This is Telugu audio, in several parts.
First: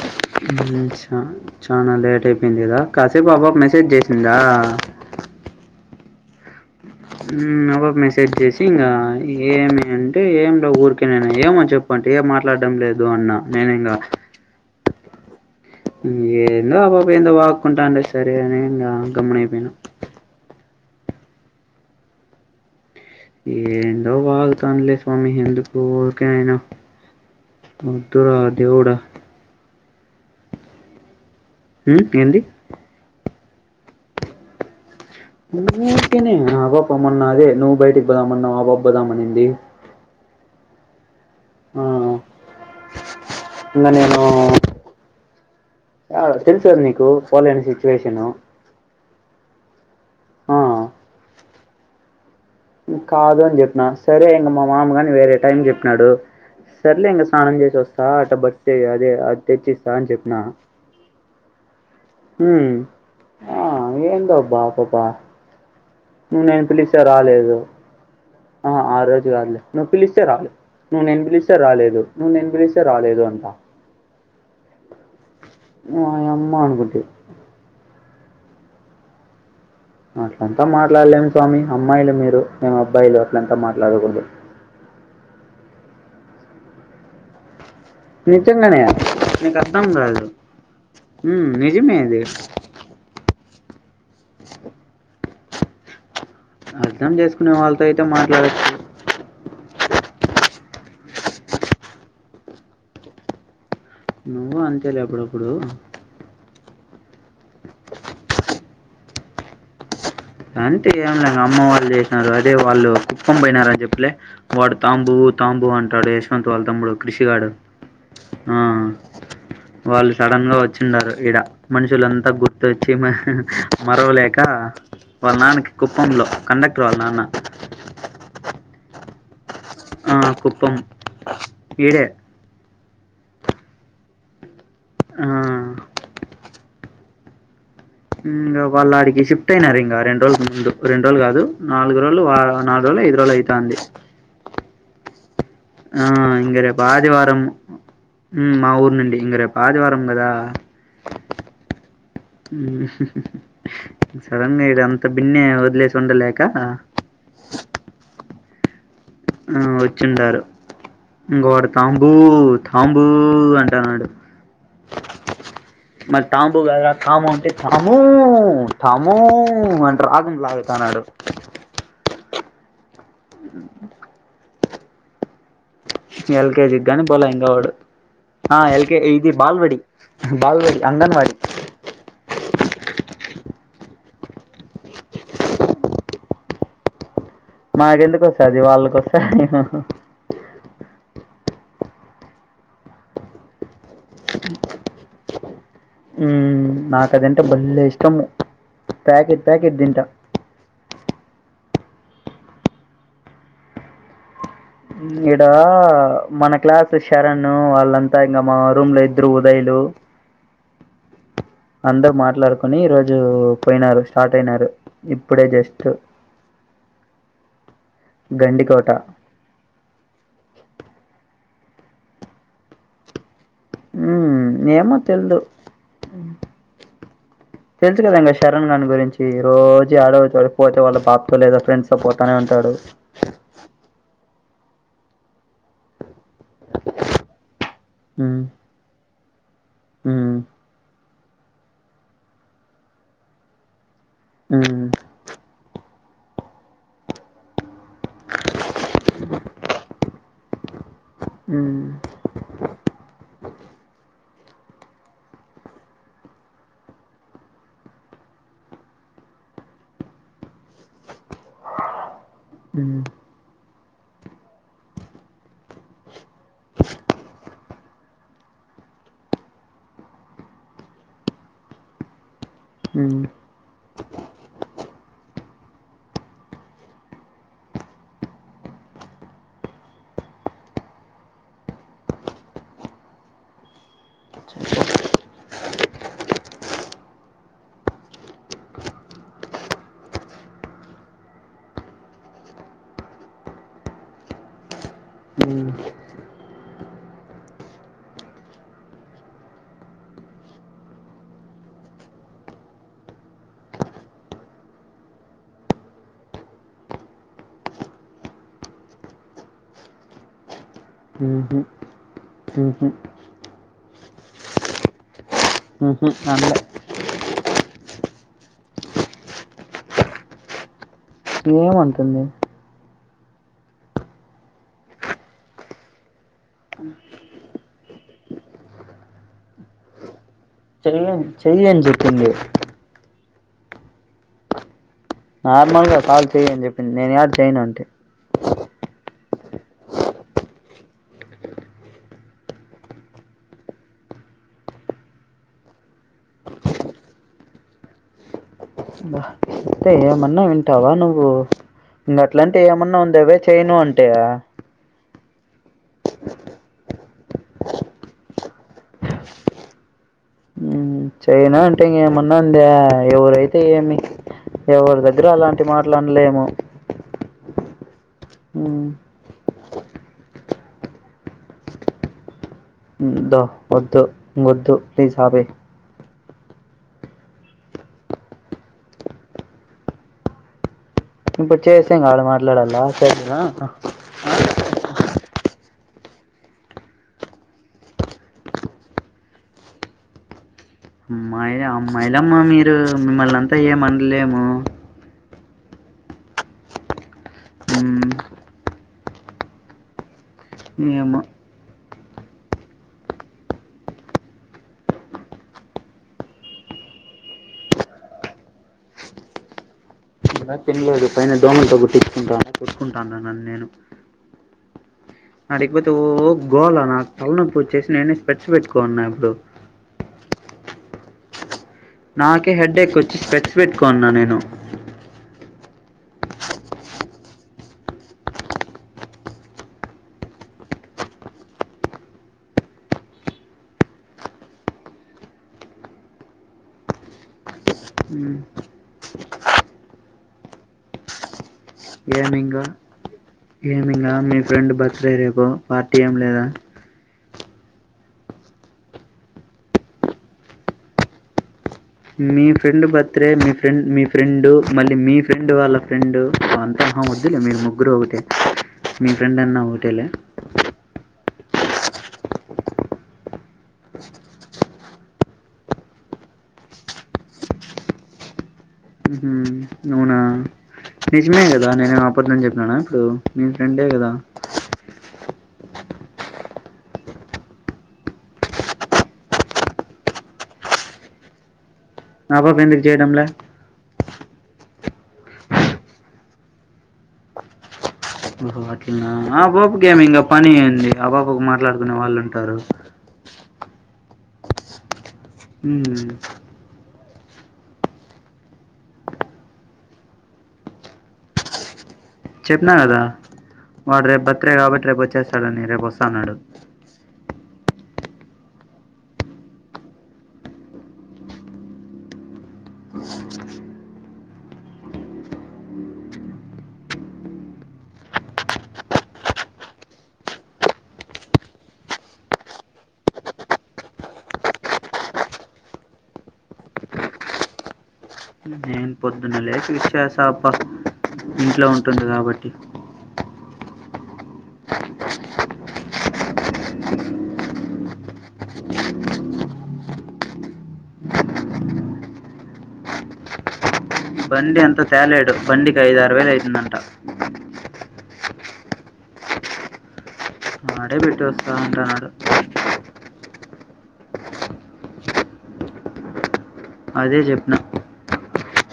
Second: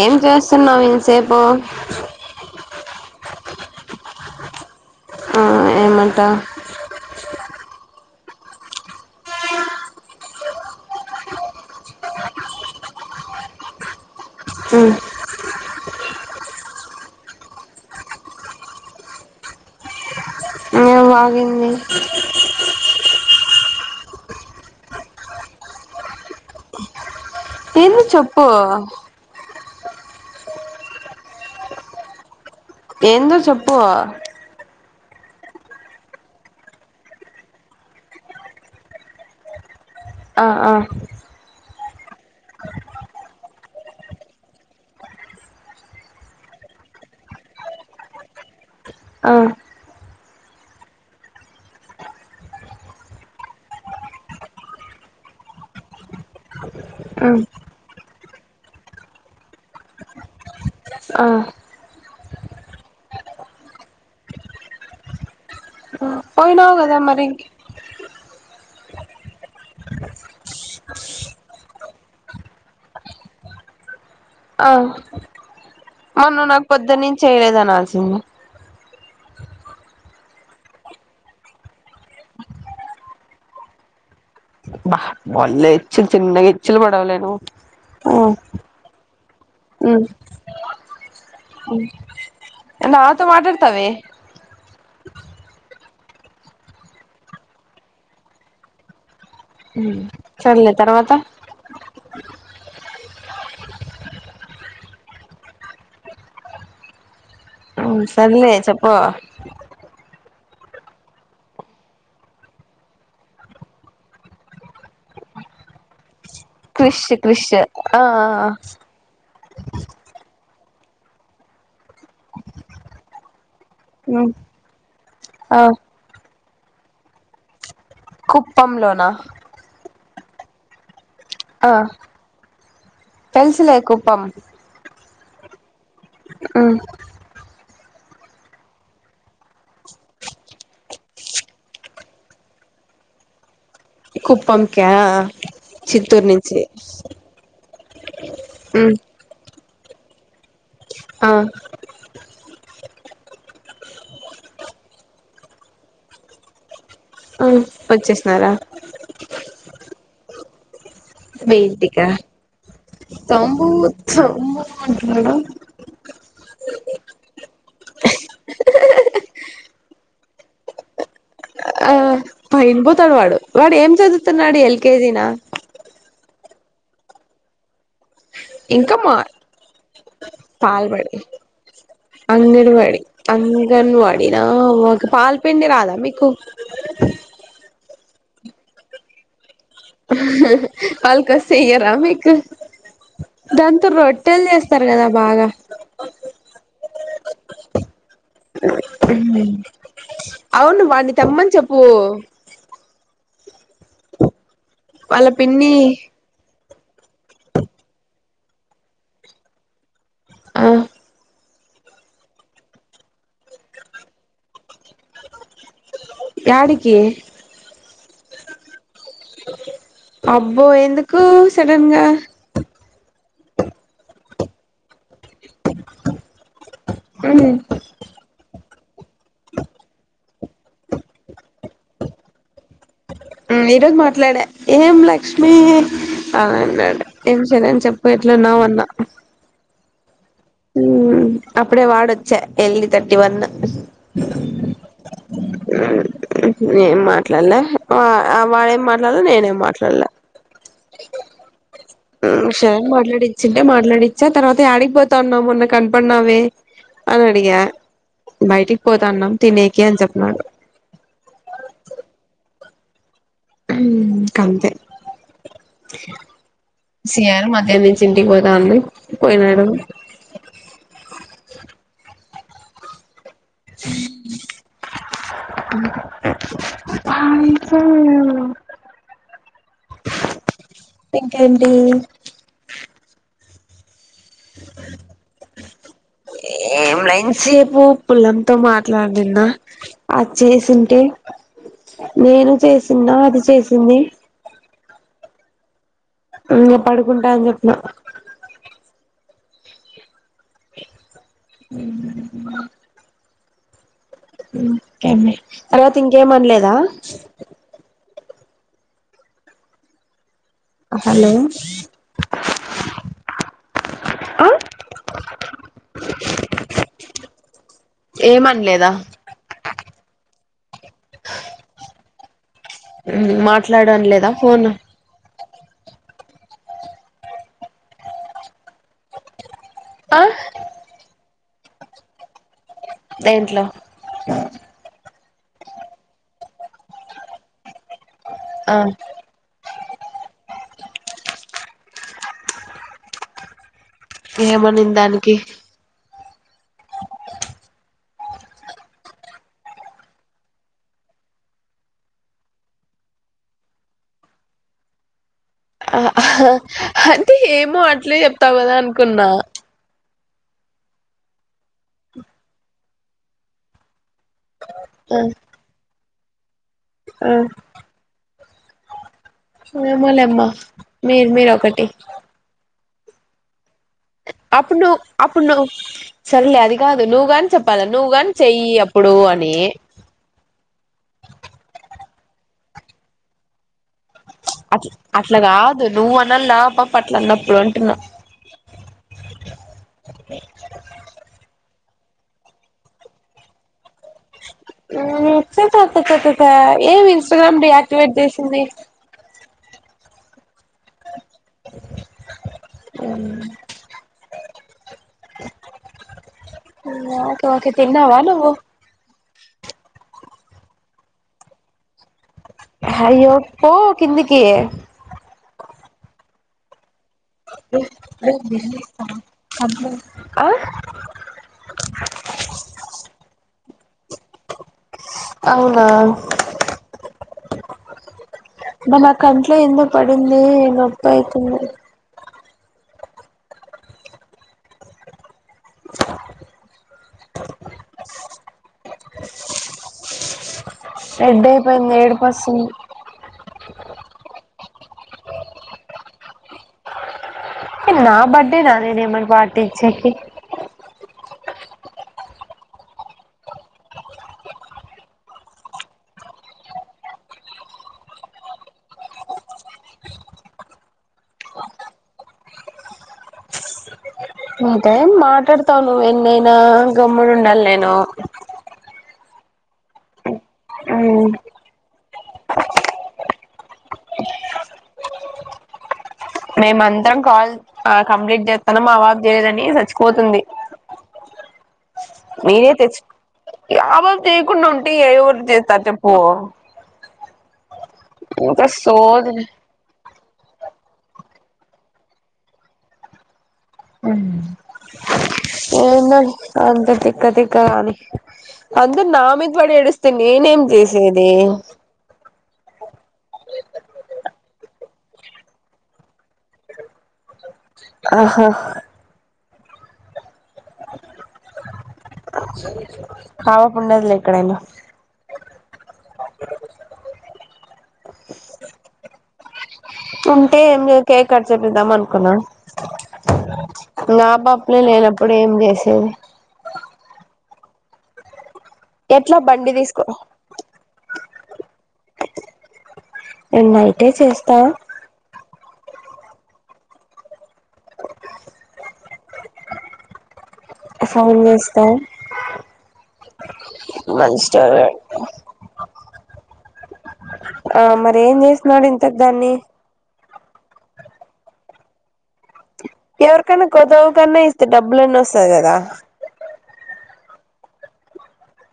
ఏం చేస్తున్నావు చ ఇంతసేపు చానా లేట్ అయిపోయింది కదా కాసేపు ఆ పాప మెసేజ్ చేసిందా అ ఎమంటా సట్ చేసి ఇంకా ఏమి అంటే ఏమిలే ఊరికే నేను ఏమో చెప్పు అంటే ఏం మాట్లాడడం లేదు అన్నా నేనింక ఆ ఎందో ఆ పాప ఎందో వాగ్గుంటాండే సరే అని గమ్మునయిపోయినా ఏం వాగింది ఏందో వాగుతాంది లే స్వామి ఎందుకు ఊర్కే నేను ఏందో వద్దురా చెప్పు దేవుడా ఉ ఏంది ఏందో చెప్పు ఊర్కనే ఆ పాప మొన్న అదే నువ్ బయటికి పోదామన్నావ్ ఆ పాప పోదామనింది ఆ ఆ ఆ ఇంక నేను ఆ తెలుసది నీకు పోలేని సిచ్చువేషను ఆ ఆ కాదు అని చెప్పిన సరే ఇంగ మా మామగాని వేరే టైం చెప్పినాడు సర్లే ఇంగ స్నానం చేసొస్తా అట్ట [unintelligible] చెయ్ అదే అది తెచ్చిస్తా అని చెప్పినా ఆ ఊ ఆ ఏంటోబా పపా నేను పోయినావు కదా పిలిస్తే మరి రాలేదు అ ఆ రోజు గాదులే నువ్వు పిలిస్తే రాలేదు నువ్ నెన్ పిలిస్తే రాలేదు నువ్ నేన్ పిలిస్తే రాలేదు అంటా అ ఆ నువ్ ఓయమ్మ నాకు అనుకుంటి పొద్దునుంచి చేయలేదు అనాల్సింది అట్లంతా మాట్లాడలేము స్వామి అమ్మాయిలు మీరు మేము అబ్బాయిలు అట్లంతా మాట్లాడకూడదు వన్నె ఎచ్చిల్ చిన్నగిచ్చలు పడవలేను నిజంగనే నీకు అర్థం మ్ కాదు హ్మ్ నిజమే అది అవే అర్థం చేసుకునే వాళ్ళతో అయితే మాట్లాడ హు సర్లే తర్వాత నువ్వు అంతేలే అప్పుడప్పుడు ఉం సర్లే చెప్పూ అంటే ఏం లే అమ్మ వాళ్ళు చేసినారు, అదే వాళ్ళు కుక్కం పోయినారు అని చెప్పలే వాడు తాంబూ. బుతాంబు అంటాడే యశ్వంత్ వాళ్ తమ్ముడు క్రిష్ క్రిష్ కృషిగాడు ఆ వాళ్ళు సడన్ గా వచ్చిండారు ఇడ మనుషులంతా గుర్తొచ్చి మ మరవలేకా వాళ్ ఆ నాన్నకి కుప్పంలో కండక్టర్ వాళ్ నాన్న కుప్పం లోన ఆ కుప్పం ఆ ఈడే. తెల్సులే కుప్పం ఆ ఉ ఇంగ వాళ్ళు ఆడికి షిఫ్ట్ అయినారు ఇంగ రెండు రోజుల ముందు, రెండు రోజులు గాదు, నాలుగు రోజులు ఆ నాలు రో. లే అయిదు రోలైతాంది కుప్పం కా ఆ ఇంగ రేపు ఆదివారము మా ఊరు నుండి ఇంది రేపు ఆదివారం గదా ఆ సడన్ గ ఇడ అంత బిన్నే వదిలేసి ఉండలేక వచ్చేసినారా ఆ వచ్చిండారు ఇంగ మీ వాడు ఇంటికా తాంబూ తాంబూ తంబు అంటున్నాడు తంబు అంటున్నాడు మ తాంబు గాదు రా తాము అంటే, తామూ తామూ అంటు రాగం లాగుతన్నాడు. [unintelligible] అ ఇంపుతాడు వాడు వాడు ఏం చదువుతున్నాడు ఎల్కేజీ నా ఎల్కేజి గాని పోలే ఇంకా వాడు ఆ ఇంకా ఎల్కె మా ఇది బాల్వడి బాల్వడి పాల్బడి అంగన్వాడి అంగన్వాడి అంగన్వాడినా ఒకె పాల్పిండి రాదా మీకు మాకెందుకు వస్తది వాళ్ళకొస్తా ఏమే పల్ కస్ చెయ్యరా మీకు దాంతో రొట్టెలు జేస్తారు గదా బాగా నాకు అదంటే ఫుల్ల్ ఇష్టము ప్యాకెట్ ప్యాకెట్ తింటా అవును వాడ్ని తెమ్మని చెప్పు వాళ్ళ ఇడా పిన్ని మన క్లాస్ శరణూ వాళ్ళంతా ఇంగ మా రూమ్ లో ఇద్దరు ఉదయ్ లు అహ్ అందరు మాట్లాడుకుొని ఈ రోజు పోయినారు స్టార్ట్ అయినారు ఇప్పుడే జస్ట్ యాడికి గెండికోోట అబ్బో ఎందుకు సడన్గా ఉ ఏమో తెల్దు మ్మ్ తెలుసు కదా అండి చెరణ్ గాని గురించి రోజు ఆడ పోతే వాళ్ళ బాబతో లేదా ఫ్రెండ్స్ తో పోతానే ఉంటాడు ఈరోోజ్ మాట్లాడే ఏం లక్ష్మిీ బావున్నాడు ఏం చేరన్ చెప్పు ఎట్ల ఉన్నావు అన్నా హు అప్పుడే వాడొచ్చా ఎల్ఈ తర్టీ వన్ ఉమ్ ఏం మాట్లాడ్లే వాళ్ళేం మాట్లాడలే నేనేం మాట్లాడలె ఉమ్ సర మాట్లాడిచ్చింటే మాట్లాడిచ్చా తర్వాత యాడిగిపోతా ఉన్నావ్ మొన్న కనపడినావే అని అడిగా బయటిక్ పోతాన్నాం తినేకి అని చెప్పన్నాడు మ్ హుమ్ ఇక అంతే సియాల మధ్యాహ్న నుంచి ఇంటికి పోతా అంది పోయినాడు ఉమ్ ఆ ఇంట్లో ఇంకేంటి ఏం లే ఇంతసేపు పుల్లంతో మాట్లాడిన్న అది చేసింటే నేను చేసిన్నా అది చేసింది మ్మ్. ఇంగ పడుకుంటా అని చెప్పిన ఉ ఇంకేమి తర్వాత ఇంకేం అన్లేద హలో ఊహు, ఊహు, అ ఉహు అన్ లె ఏమ్ అన్లేద ఏమంటుంది మాట్లాడు అన లేద ఫోన్ అహ్ చెల్లి నువ్ చెయ్ అని చెప్పింది దేంట్లో నార్మల్గా కాల్ చేయ్ అని చెప్పింది నేను యాడ్ చేయను అంటి అ ఏమనింద్ దానికి తే ఏమన్న వింటావ నువ్వు ఇంకా అట్లంటిే ఏమన్నా ఉండేవ చేయను అంటే అంటే ఏమో అట్లే చెప్తావు కదా అనుకున్నా చేయనా అంటే ఇంక ఏమన్నా ఉందే ఎవరైతే ఏమి ఎవరి దగ్గర అలాంటి మాటలు అనలేము అ ఉమ్, ఏమోలేమ్మ మీర్ మీరొకటి ఉందో వద్దు వొద్దు ప్లీస్ ఆపేయి సర్లే అది కాదు నువ్వు గాని చెప్పాల నువ్వు గాని చెయ్యి అప్పుడు అని ఇప్పుడు చేసి ఇంగ ఆడ మాట్లాడాల సరేనా? అట్ల అట్లగాద్ నువ్వు అనలా ఆ పాప అట్లా అన్నప్పుడు అంటున్నా అమ్మాయిలు అమ్మాయిలమ్మ మీరు మిమ్మల్ అంతా ఏమనలేము. [unintelligible] ఏమి ఇన్స్టాగ్రామ్ మ్మ్ డియాక్టివేట్ చేసింది. ఏమో? హ్మ్ ఓకే ఒకే తిన్నావా నువ్వు? ఇంకా తిన్లేదు పైన దోమలతో కుట్టించుకుంటన్న కు కుట్టుకుంటానాన్న అయ్యో నేను పో కిందికి ఆడికిపోతే ఓ గోలా నాకు తలనొప్పు వచ్చేసి నేనే స్పెడ్స్ పెట్టుకోనీ వున్న ఇప్పుడు ఆ నాకే హెడ్ ఎక్ వచ్చి స్పెడ్స్ పెట్టుకొని ఉన్న నేను అవునా అబ్బా నా కంట్లో ఎందొ పడింది నొప్పయితుంది. రెడ్ అయిపోయింది ఏమింగా ఏడుపొస్తుంది. ఏమింగా మీ ఫ్రెండ్ బర్త్డే రేపు పార్టీ ఏం లేదా? నా బర్డే నా నేనేమన్ పార్టీ ఇచ్చేకి మీ ఫ్రెండ్ బర్త్డే మీ ఫ్రెం మీ ఫ్రెండ్ మళ్ళీ మీ ఫ్రెండ్ వాళ్ళ ఫ్రెండ్ అంత ఆ వద్దులే మీరు ముగ్గురు ఒకటే మీ ఫ్రెండ్ అన్న ఒకటేలే. నీకేం మాట్లాడతావు నువ్వు ఎన్నైనా గమ్మునుండాలి నేను ఉహు అవునా నిజమే కదా నేనేం ఆపద్దం చెప్పిననా ఇప్పుడు మీ ఫ్రెండే కదా! మేమ అంతరం కాల్ కంప్లీట్ జేత్తనం మావాబ్ చేయదని చచ్చిపోతుంది. ఆ పాప మీరే ఎందుకు తెచ్చ్ చేయడంలే ఆబుబ్ చేయకుండా ఉంటే ఎవరు చేస్తారు చెప్పు ఓహో ఇంకా అట్లానా సోది ఆ పాప కే మైంద్ అప్ పోనియండి ఆ పాపకు మాట్లాడుకునే వాళ్ళు ఉంటారు. ఉమ్ ఉమ్ ఏందో అంటది. తిక్కతిక్క అని అందరు నా మీద పడి ఏడుస్తే నేనేం చేసేది. చెప్పిన కదా. వాడు రేపు బర్త్డే కాబట్టి రేపు వచ్చేస్తాడని రేపు వస్తాన్నాడు ఆహా హ్ హావా పుండదిల ఎక్కడైనా [inaudible] ఉంటే ఏమ్ లే కేక్ కట్ చేపిద్దాం అనుకున్నా ఇంగా ఆ పాప్లే లేనప్పుడు ఏం చేసేది? నేను ఎట్లా పొద్దున్న లేచి బండి విష్ తీసుకో చేశాఅప్ప ఇంట్లో ఉంటుంది కాబట్టి నేను నైటే చేస్తా. ఫోన్ చేస్తా బండి అంతా మంచిోడు తేలేడు బండికి ఐదు ఆరు వేలు అయితుందంట ఆ మరి ఏం చేసినాడు ఇంతకు దాన్ని వాడే పెట్టి వస్తా అంటున్నాడు. ఎవరికైనా కొదవు కన్నా ఇస్తే డబ్బులన్నా వస్తది కదా అదే జెప్పిన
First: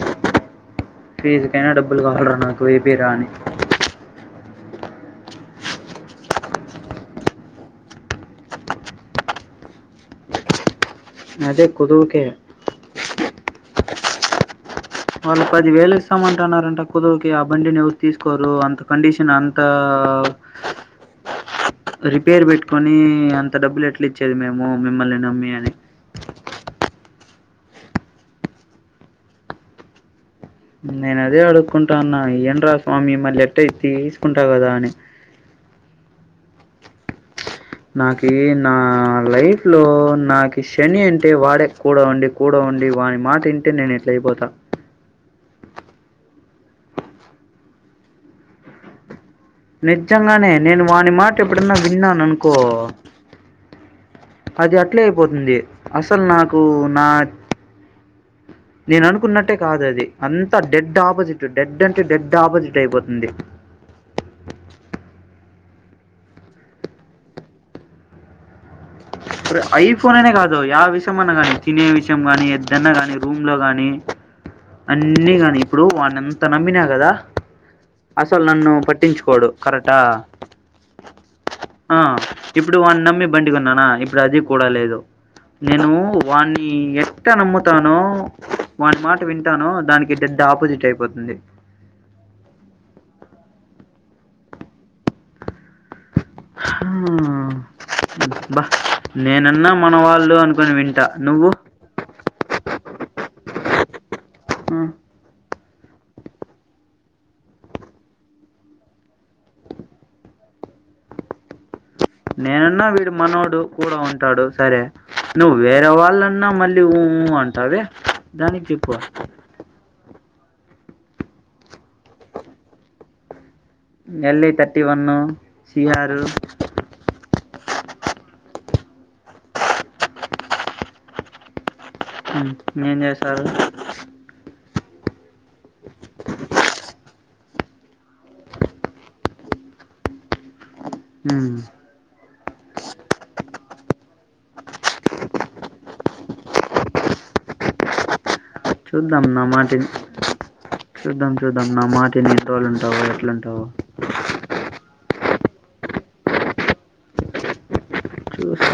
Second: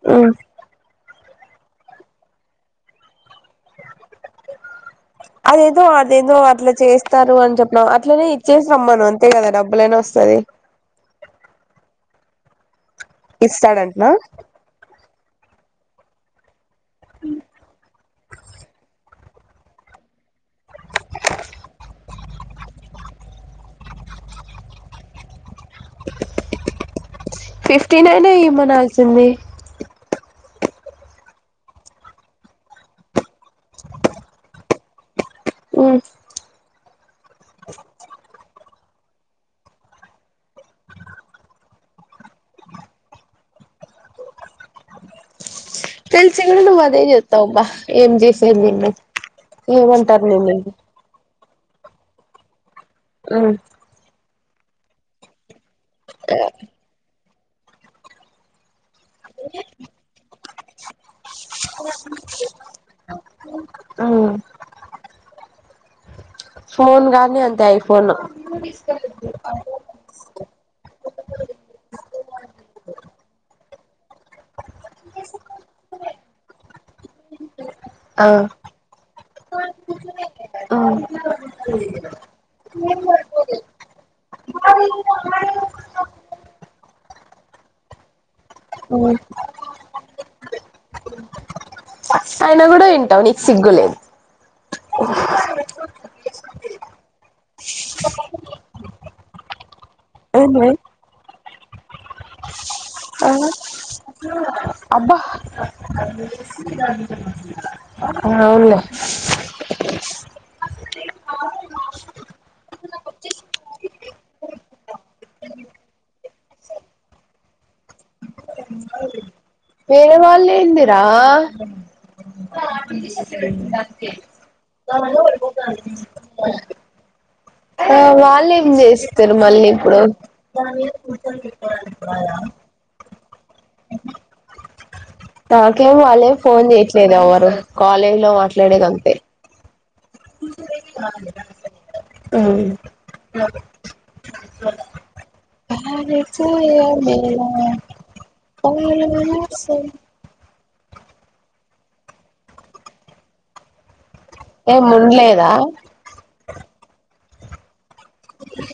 ఆ ఫీస్ కైనా డబ్బులు కావాలి రా ఏపీయ్ రా అనీ అదేదో అదేందో అట్లా చేస్తారు అని చెప్పినవ్ అట్లనే ఇచ్చేసి రమ్మను అంతే కదా డబ్బులైనా వస్తది. అదే కొదువుకే కిస్తాడంటానా? వాళ్ళు పది వేలు ఇస్తామంటన్నారంట కుదువుకి ఆ బండిని ఎవరు తీసుకోరు అంత కండిషన్ న అంత రిపేర్ పెట్టుకొని అంత డబ్బులు ఎట్లా ఇచ్చేది మేము మిమ్మల్ని నమ్మి అని ఫిఫ్టీనైన ఇమనాల్సింది నేను అదే అడుకుంటాన్నా ఇయ్యండ్రా స్వామి మళ్ళీ ఎట్ట తీ తీసుకుంటా కదా అని నాకి నా లైఫ్ లో నాకి శని అంటే వాడే కూ ఉండి కూడా ఉండి ండి వాని మాట ఇంటే నేను ఇట్ల అయిపోతా తెల్సి ను అదే చెత్తవు అబ్బ ఏం జసేది నిన్ను ఏమంటారు నిజంగానే నిన్ను నేను వాని మాట ఎప్పుడన్నా విన్నాను అనుకో ఆ అది అట్లే అయిపోతుంది అసలు నాకు నా నేను అనుకున్నట్టే కాదు అది అంత డెడ్ ఆపోజిట్ డెడ్ అంటే డెడ్ ఆపోజిట్ అయిపోతుంది ఫోన్ గానీ అంతే ఐఫోన్ ఐఫోన్ అనే కాదు ఆ విషయ అన్నా గానీ తినే విషయం ని ఎద్దన్నా కానీ రూమ్ లో గాని అన్నీ కానీ ఇప్పుడు వాన్నెంత నమ్మినా కదా ఆ అసలు నన్ను పట్టించుకోడు కరెక్టా ఆ ఇప్పుడు వన్ని నమ్మి బండి కొన్న నా ఇప్పుడు అది కూడా లేదు నేను వాణ్ణి ఎట్ట నమ్ముతానో వాని మాట వింటానో దానికి డెడ్డపోజిట్ అయిపోతుంది అయినా కూడా వింటావు నీకు సిగ్గులేదు హా బా నేనన్నా మన వాళ్ళు ఏంది అనుకుని వింటా నువ్వు ఆ అబ్బా అవులే నేనన్నా వీడు మనోడు కూడా ఉంటాడు సరే నువ్వు వేరే వాళ్ళన్నా మళ్ళీఊ ఊ అంటావె దానికి చెప్పు వేరే వాళ్లు ఎందీరా ఎల్ఐ థర్టీ వన్ సిఆర్ [unintelligible] ఆ వాళ్ళు ఏం చేస్తారు మళ్ళీ ఇప్పుడు ఉం ఏం చేసారు నాకేం వాళ్ళేం ఫోన్ చేయట్లేదు ఎవ్వరు కాలేజ్ లో మాట్లాడేది అంతే ఉమ్, ఉం [unintelligible] మేర చూద్దాం నా మాటిని చూద్దాం చూద్దాం నా మాటినీ తోడు ఉంటావో ఎట్లుంటావో ఏ ఉండలేదా చూస్తా